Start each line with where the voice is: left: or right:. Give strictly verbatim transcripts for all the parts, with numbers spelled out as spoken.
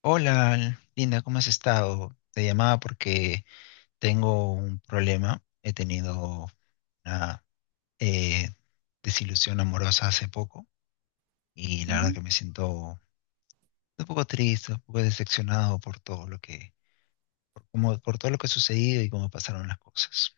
left: Hola, Linda, ¿cómo has estado? Te llamaba porque tengo un problema. He tenido una eh, desilusión amorosa hace poco y la verdad que me siento un poco triste, un poco decepcionado por todo lo que, por, cómo- por todo lo que ha sucedido y cómo pasaron las cosas.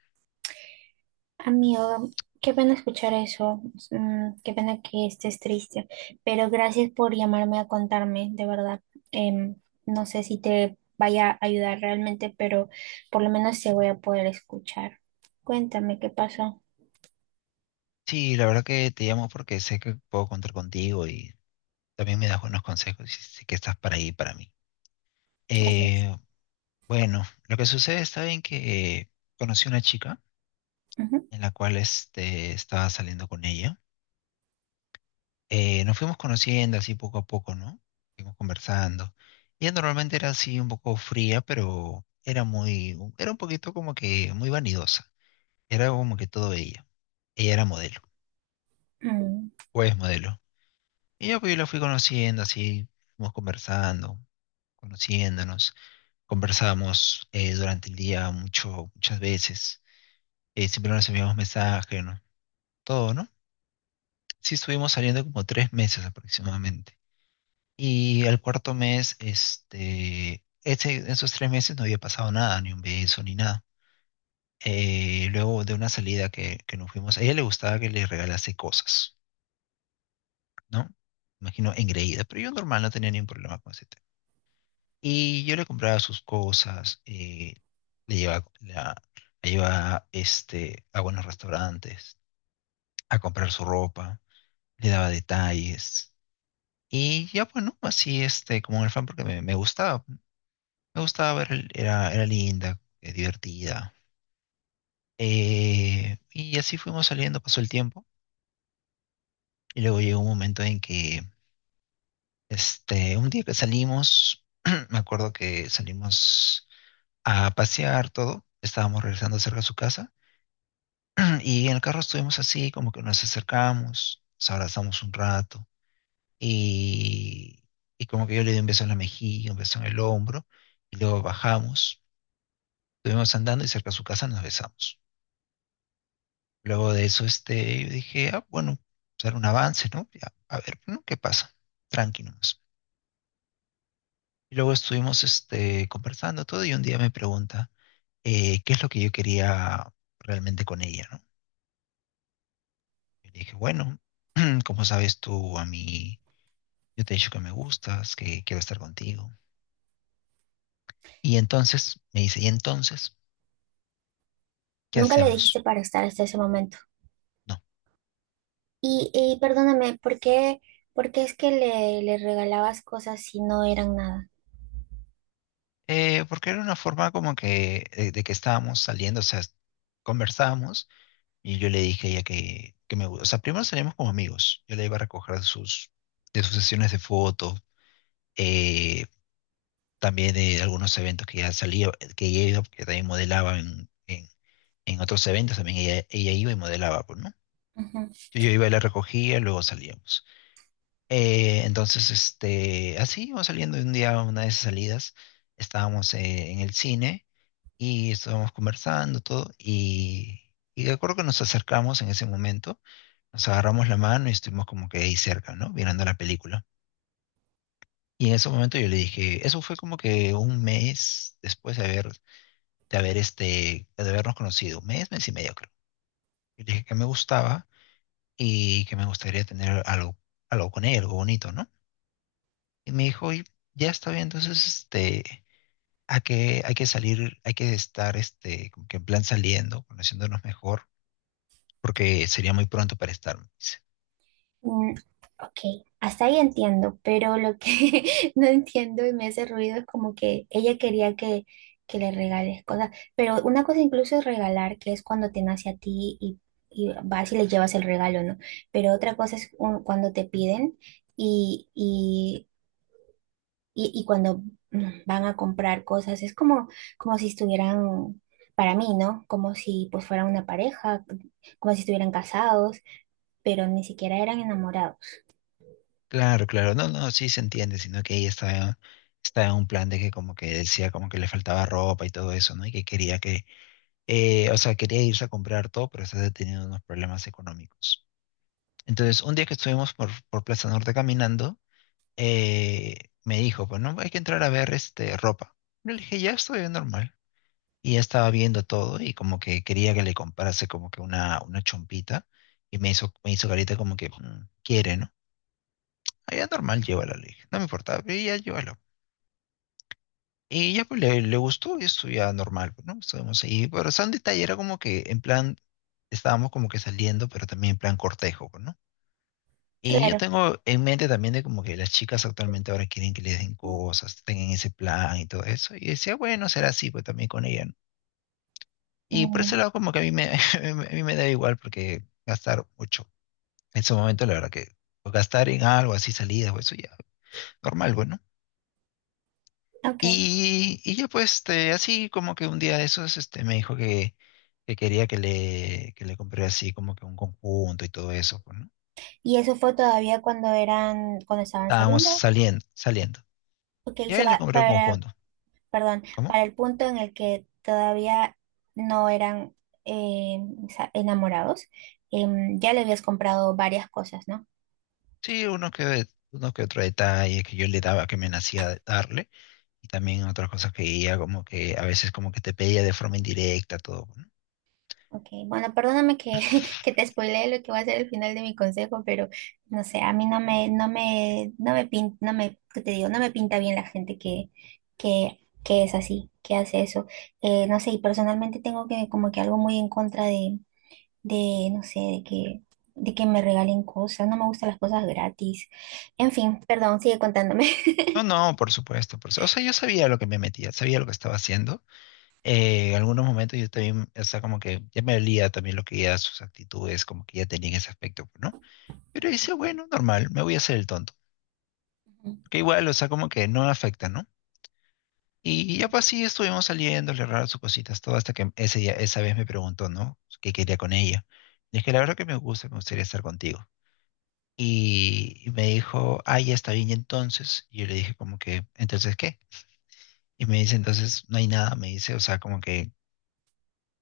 right: Amigo, qué pena escuchar eso, mm, qué pena que estés triste, pero gracias por llamarme a contarme, de verdad. Em, no sé si te vaya a ayudar realmente, pero por lo menos te voy a poder escuchar. Cuéntame qué pasó.
left: Sí, la verdad que te llamo porque sé que puedo contar contigo y también me das buenos consejos y sé que estás para ahí para mí.
right: Gracias.
left: Eh, bueno, lo que sucede está bien que eh, conocí una chica
right: Ujú.
left: en la cual este, estaba saliendo con ella. Eh, nos fuimos conociendo así poco a poco, ¿no? Fuimos conversando. Ella normalmente era así un poco fría, pero era muy, era un poquito como que muy vanidosa. Era como que todo ella. Ella era modelo,
right: Mm.
left: o es modelo. Y yo, pues, yo la fui conociendo así, fuimos conversando, conociéndonos. Conversábamos eh, durante el día mucho, muchas veces. Eh, siempre nos enviamos mensajes, ¿no? Todo, ¿no? Sí, estuvimos saliendo como tres meses aproximadamente. Y el cuarto mes, este, ese, esos tres meses no había pasado nada, ni un beso, ni nada. Eh, luego de una salida que, que nos fuimos, a ella le gustaba que le regalase cosas, ¿no? Imagino engreída, pero yo normal no tenía ningún problema con ese tema. Y yo le compraba sus cosas, eh, le llevaba, la, la llevaba este, a buenos restaurantes, a comprar su ropa, le daba detalles. Y ya, bueno, así, este, como un fan, porque me, me gustaba. Me gustaba ver, el- era, era linda, eh, divertida. Eh, y así fuimos saliendo, pasó el tiempo. Y luego llegó un momento en que, este, un día que salimos, me acuerdo que salimos a pasear todo. Estábamos regresando cerca de su casa. Y en el carro estuvimos así, como que nos acercamos, nos abrazamos un rato. Y, y como que yo le di un beso en la mejilla, un beso en el hombro. Y luego bajamos, estuvimos andando y cerca de su casa nos besamos. Luego de eso, este, dije, ah, bueno, pues, dar un avance, ¿no? Ya, a ver, ¿no? ¿Qué pasa? Tranqui nomás. Y luego estuvimos, este, conversando todo y un día me pregunta, eh, ¿qué es lo que yo quería realmente con ella, ¿no? Y le dije, bueno, como sabes tú a mí, yo te he dicho que me gustas, que quiero estar contigo. Y entonces, me dice, ¿y entonces qué
right: Nunca le dijiste
left: hacemos?
right: para estar hasta ese momento.
left: No.
right: Y, y perdóname, ¿por qué, por qué, es que le, le regalabas cosas si no eran nada?
left: Eh, porque era una forma como que, eh, de que estábamos saliendo, o sea, conversábamos. Y yo le dije a ella que, que me gusta. O sea, primero salimos como amigos. Yo la iba a recoger de sus, de sus, sesiones de fotos, eh, también de algunos eventos que ella salía, que ella iba, porque también modelaba en, en, en otros eventos, también ella, ella iba y modelaba, pues, ¿no?
right: Ujú.
left: Yo, yo iba y la recogía, luego salíamos. Eh, entonces, este, así íbamos saliendo y un día, una de esas salidas, estábamos eh, en el cine y estábamos conversando todo y, y de acuerdo que nos acercamos en ese momento. Nos agarramos la mano y estuvimos como que ahí cerca, ¿no? Mirando la película. Y en ese momento yo le dije, eso fue como que un mes después de haber, de haber este, de habernos conocido, un mes, mes y medio creo. Yo le dije que me gustaba y que me gustaría tener algo, algo con ella, algo bonito, ¿no? Y me dijo, y ya está bien, entonces este, hay que, hay que salir, hay que estar este, como que en plan saliendo, conociéndonos mejor, porque sería muy pronto para estar.
right: Mm, ok, hasta ahí entiendo, pero lo que no entiendo y me hace ruido es como que ella quería que, que le regales cosas, pero una cosa incluso es regalar, que es cuando te nace a ti y, y vas y le llevas el regalo, ¿no? Pero otra cosa es un- cuando te piden y, y, y, y cuando mm, van a comprar cosas, es como, como si estuvieran, para mí, ¿no? Como si pues fueran una pareja, como si estuvieran casados, pero ni siquiera eran enamorados.
left: Claro, claro, no, no, sí se entiende, sino que ella estaba, estaba en un plan de que como que decía como que le faltaba ropa y todo eso, ¿no? Y que quería que, eh, o sea, quería irse a comprar todo, pero estaba teniendo unos problemas económicos. Entonces, un día que estuvimos por, por Plaza Norte caminando, eh, me dijo, pues no, hay que entrar a ver este ropa. Yo le dije, ya estoy bien normal. Y ella estaba viendo todo y como que quería que le comprase como que una, una chompita y me hizo, me hizo carita como que "Mm, quiere, ¿no? Allá normal lleva la ley no me importa, ella llévalo. Y ya pues le, le gustó y esto ya normal, pues, ¿no? Estuvimos ahí, pero o sea, un detalle era como que en plan, estábamos como que saliendo, pero también en plan cortejo, pues, ¿no? Y yo
right: Claro.
left: tengo en mente también de como que las chicas actualmente ahora quieren que les den cosas, tengan ese plan y todo eso. Y decía, bueno, será así, pues también con ella, ¿no? Y por
right: Mm,
left: ese lado como que a mí me, a mí me da igual porque gastar mucho. En su momento, la verdad que pues, gastar en algo así, salidas o eso ya, normal, bueno.
right: ok.
left: Y, y ya pues, este, así como que un día de esos, este, me dijo que, que quería que le, que le compré así como que un conjunto y todo eso, pues, ¿no?
right: ¿Y eso fue todavía cuando eran, cuando estaban
left: Estábamos
right: saliendo?
left: saliendo, saliendo.
right: Ok,
left: Y
right: eso
left: ahí le
right: va
left: compré un
right: para,
left: conjunto.
right: perdón,
left: ¿Cómo?
right: para el punto en el que todavía no eran eh, sa- enamorados. Em, ya le habías comprado varias cosas, ¿no?
left: Sí, uno que, uno que otro detalle que yo le daba, que me nacía de darle. Y también otras cosas que ella como que a veces como que te pedía de forma indirecta todo, pues, ¿no?
right: Ok, bueno, perdóname que, que te spoileé lo que va a ser el final de mi consejo, pero no sé, a mí no me, no me, no me pinta, no me, ¿qué te digo? No me pinta bien la gente que, que, que es así, que hace eso. Eh, no sé, y personalmente tengo que, como que algo muy en contra de, de, no sé, de que, de que me regalen cosas, no me gustan las cosas gratis. En fin, perdón, sigue contándome.
left: No, no, por supuesto, por su- O sea, yo sabía lo que me metía, sabía lo que estaba haciendo. eh, en algunos momentos yo también, o sea, como que ya me olía también lo que ya sus actitudes, como que ya tenían ese aspecto, pues, ¿no? Pero
right: Ok,
left: dice, bueno, normal, me voy a hacer el tonto.
right: ujú,
left: Que igual, o sea, como que no afecta, ¿no? Y ya
right: ok.
left: pues sí, estuvimos saliendo, le raro sus cositas, todo hasta que ese día, esa vez me preguntó, ¿no? ¿Qué quería con ella? Le dije, la verdad que me gusta, me gustaría estar contigo. Y, y me dijo, ah, ya está bien, y entonces, y yo le dije como que, ¿entonces qué? Y me dice, entonces no hay nada, me dice, o sea, como que,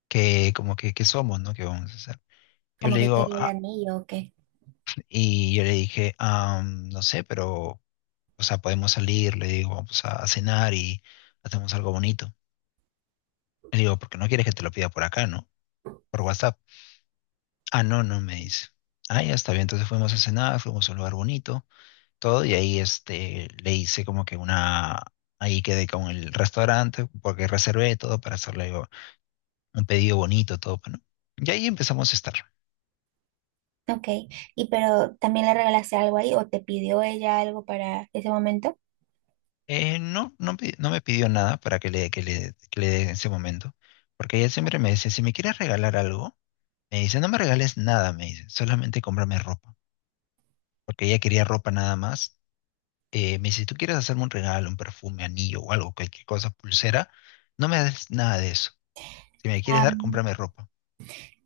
left: que como que, ¿qué somos, no? ¿Qué vamos a hacer? Yo
right: Como
left: le
right: que
left: digo,
right: quería el
left: ah,
right: anillo, ok.
left: y yo le dije, ah, no sé, pero, o sea, podemos salir, le digo, vamos a, a cenar y hacemos algo bonito. Le digo, porque no quieres que te lo pida por acá, ¿no? Por WhatsApp. Ah, no, no, me dice. Ah, ya está bien. Entonces fuimos a cenar, fuimos a un lugar bonito, todo, y ahí este, le hice como que una, ahí quedé con el restaurante, porque reservé todo para hacerle un pedido bonito, todo, ¿no? Y ahí empezamos a estar.
right: Ok, y pero también le regalaste algo ahí o te pidió ella algo para ese momento.
left: Eh, no, no, pi- no me pidió nada para que le, que le, que le dé en ese momento, porque ella siempre me dice, si me quieres regalar algo, me dice, no me regales nada, me dice, solamente cómprame ropa, porque ella quería ropa nada más. Eh, me dice, si tú quieres hacerme un regalo, un perfume, anillo o algo, cualquier cosa, pulsera, no me des nada de eso. Si me quieres dar,
right: Am,
left: cómprame ropa.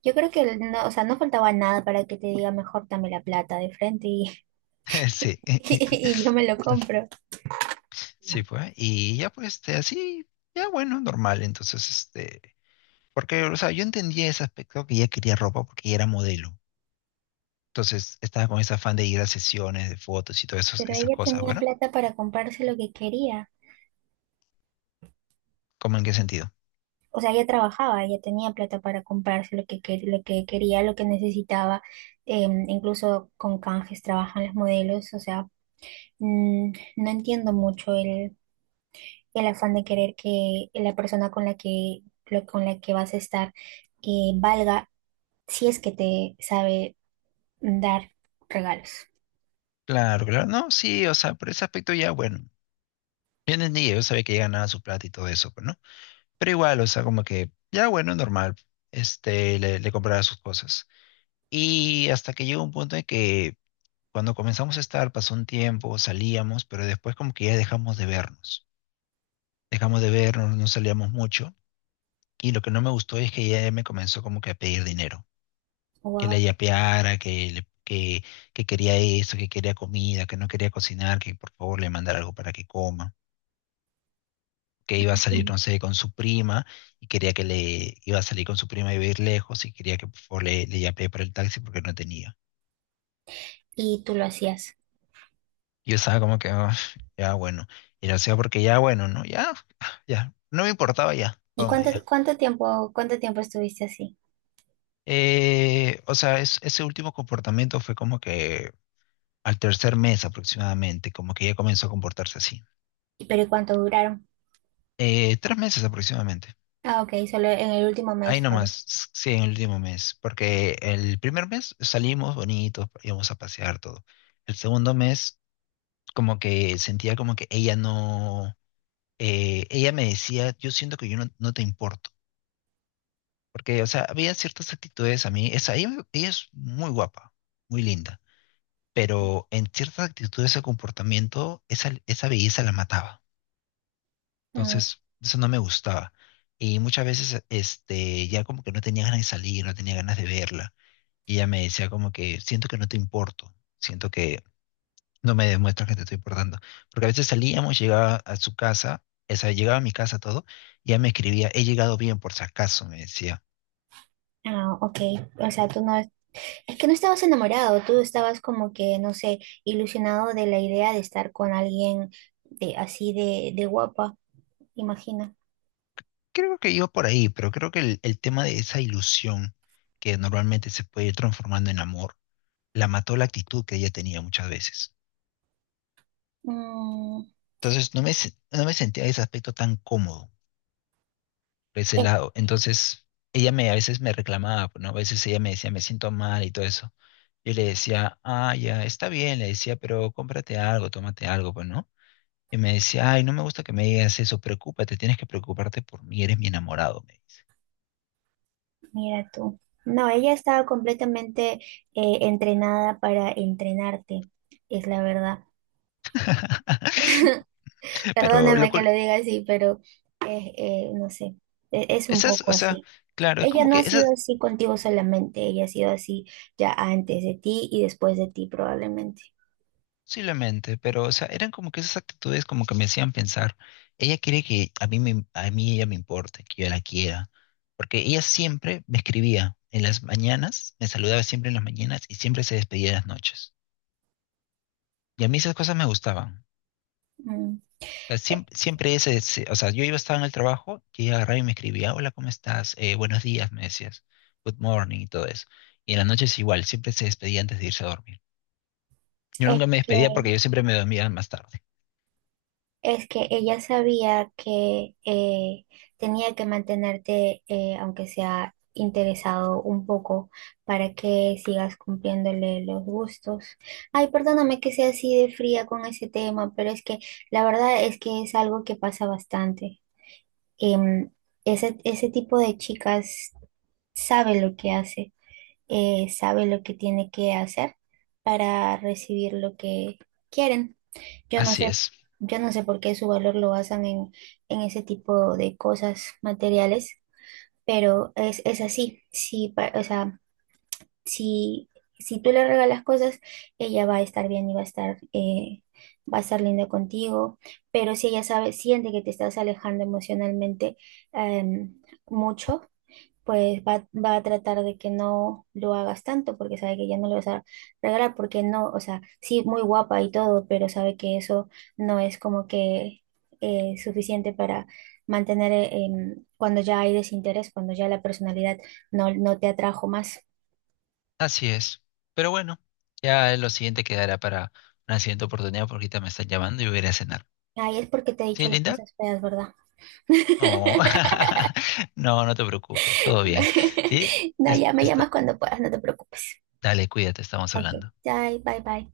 right: yo creo que no, o sea, no faltaba nada para que te diga mejor dame la plata de frente y,
left: Sí,
right: y, yo me lo compro.
left: sí, pues. Y ya pues, este, así, ya bueno, normal. Entonces, este, porque, o sea, yo entendía ese aspecto que ella quería ropa porque ella era modelo. Entonces, estaba con ese afán de ir a sesiones de fotos y todas esas,
right: Pero
left: esas
right: ella
left: cosas,
right: tenía
left: bueno.
right: plata para comprarse lo que quería.
left: ¿Cómo en qué sentido?
right: O sea, ella trabajaba, ella tenía plata para comprarse lo que, quer- lo que quería, lo que necesitaba. Em, incluso con canjes trabajan los modelos. O sea, mm, no entiendo mucho el afán de querer que la persona con la que, lo- con la que vas a estar eh, valga si es que te sabe dar regalos.
left: Claro, claro, no, sí, o sea, por ese aspecto ya, bueno, yo entendí, yo sabía que ya ganaba su plata y todo eso, pues, ¿no? Pero igual, o sea, como que, ya, bueno, normal, este, le, le compraba sus cosas. Y hasta que llegó un punto en que cuando comenzamos a estar, pasó un tiempo, salíamos, pero después como que ya dejamos de vernos, dejamos de vernos, no salíamos mucho, y lo que no me gustó es que ella me comenzó como que a pedir dinero. Que la
right: Wow.
left: yapeara, que, le- que, que quería eso, que quería comida, que no quería cocinar, que por favor le mandara algo para que coma, que iba a salir, no sé, con su prima y quería que le iba a salir con su prima y iba a ir lejos y quería que por favor le, le yapee para el taxi porque no tenía.
right: Y tú lo hacías.
left: Yo estaba como que, "Ah, ya bueno, y lo hacía porque ya bueno, ¿no? Ya, ya, no me importaba ya,
right: ¿Y
left: toma
right: cuánto,
left: ya.
right: cuánto tiempo, cuánto tiempo estuviste así?
left: Eh, o sea, es- ese último comportamiento fue como que al tercer mes aproximadamente, como que ya comenzó a comportarse así.
right: ¿Y pero cuánto duraron?
left: Eh, tres meses aproximadamente.
right: Ah, ok, solo en el último
left: Ahí
right: mes fue.
left: nomás, sí, en el último mes. Porque el primer mes salimos bonitos, íbamos a pasear todo. El segundo mes, como que sentía como que ella no. eh, ella me decía, yo siento que yo no, no te importo. Porque, o sea, había ciertas actitudes a mí. Esa, ella, ella es muy guapa, muy linda. Pero en ciertas actitudes, ese comportamiento, esa, esa belleza la mataba.
right: Mm.
left: Entonces, eso no me gustaba. Y muchas veces, este, ya como que no tenía ganas de salir, no tenía ganas de verla. Y ella me decía como que siento que no te importo, siento que no me demuestras que te estoy importando. Porque a veces salíamos, llegaba a su casa, o sea, llegaba a mi casa todo, y ella me escribía, he llegado bien por si acaso, me decía.
right: Ah, ok. O sea, tú no, es que no estabas enamorado, tú estabas como que, no sé, ilusionado de la idea de estar con alguien de así de, de guapa, imagina.
left: Creo que iba por ahí, pero creo que el, el tema de esa ilusión que normalmente se puede ir transformando en amor, la mató la actitud que ella tenía muchas veces. Entonces no me, se- no me sentía en ese aspecto tan cómodo por ese
right: Eh,
left: lado. Entonces, ella me, a veces me reclamaba, pues, ¿no? A veces ella me decía, me siento mal y todo eso. Yo le decía, ah, ya, está bien, le decía, pero cómprate algo, tómate algo, pues, ¿no? Y me decía, ay, no me gusta que me digas eso, preocúpate, tienes que preocuparte por mí, eres mi enamorado, me dice.
right: mira tú. No, ella estaba completamente eh, entrenada para entrenarte, es la verdad.
left: Pero lo
right: Perdóname que
left: cur-
right: lo diga así, pero eh, eh, no sé, e- es un
left: esas,
right: poco
left: o sea,
right: así.
left: claro, es
right: Ella
left: como
right: no
left: que
right: ha
left: esa.
right: sido así contigo solamente, ella ha sido así ya antes de ti y después de ti probablemente.
left: Posiblemente, pero o sea, eran como que esas actitudes como que me hacían pensar, ella quiere que a mí me, a mí ella me importe, que yo la quiera, porque ella siempre me escribía en las mañanas, me saludaba siempre en las mañanas y siempre se despedía en las noches. Y a mí esas cosas me gustaban.
right: Mm,
left: O sea,
right: e-,
left: siem- siempre, ese, se- o sea, yo iba estaba en el trabajo y ella agarraba y me escribía, hola, ¿cómo estás? Eh, buenos días, me decías, good morning y todo eso. Y en las noches igual, siempre se despedía antes de irse a dormir. Yo
right: Es
left: nunca me
right: que
left: despedía porque yo siempre me dormía más tarde.
right: Es que ella sabía que eh, tenía que mantenerte, eh, aunque sea interesado un poco, para que sigas cumpliéndole los gustos. Ay, perdóname que sea así de fría con ese tema, pero es que la verdad es que es algo que pasa bastante. Em, ese, ese tipo de chicas sabe lo que hace, eh, sabe lo que tiene que hacer para recibir lo que quieren. Yo no
left: Así
right: sé,
left: es.
right: yo no sé por qué su valor lo basan en, en, ese tipo de cosas materiales, pero es, es así. Si, pa- o sea, si, si tú le regalas cosas, ella va a estar bien y va a estar, eh, va a estar linda contigo, pero si ella sabe, siente que te estás alejando emocionalmente, em, mucho, pues va, va a tratar de que no lo hagas tanto porque sabe que ya no le vas a regalar, porque no, o sea, sí, muy guapa y todo, pero sabe que eso no es como que eh, suficiente para mantener eh, em, cuando ya hay desinterés, cuando ya la personalidad no, no te atrajo más.
left: Así es. Pero bueno, ya lo siguiente quedará para una siguiente oportunidad porque ahorita me están llamando y voy a ir a cenar.
right: Ay, es porque te he dicho
left: ¿Sí,
right: las
left: Linda?
right: cosas feas, ¿verdad?
left: No, no, no te preocupes, todo bien. Sí,
right: No,
left: es-
right: ya me llamas
left: está-
right: cuando puedas, no te preocupes.
left: dale, cuídate, estamos
right: Ok,
left: hablando.
right: bye, bye, bye.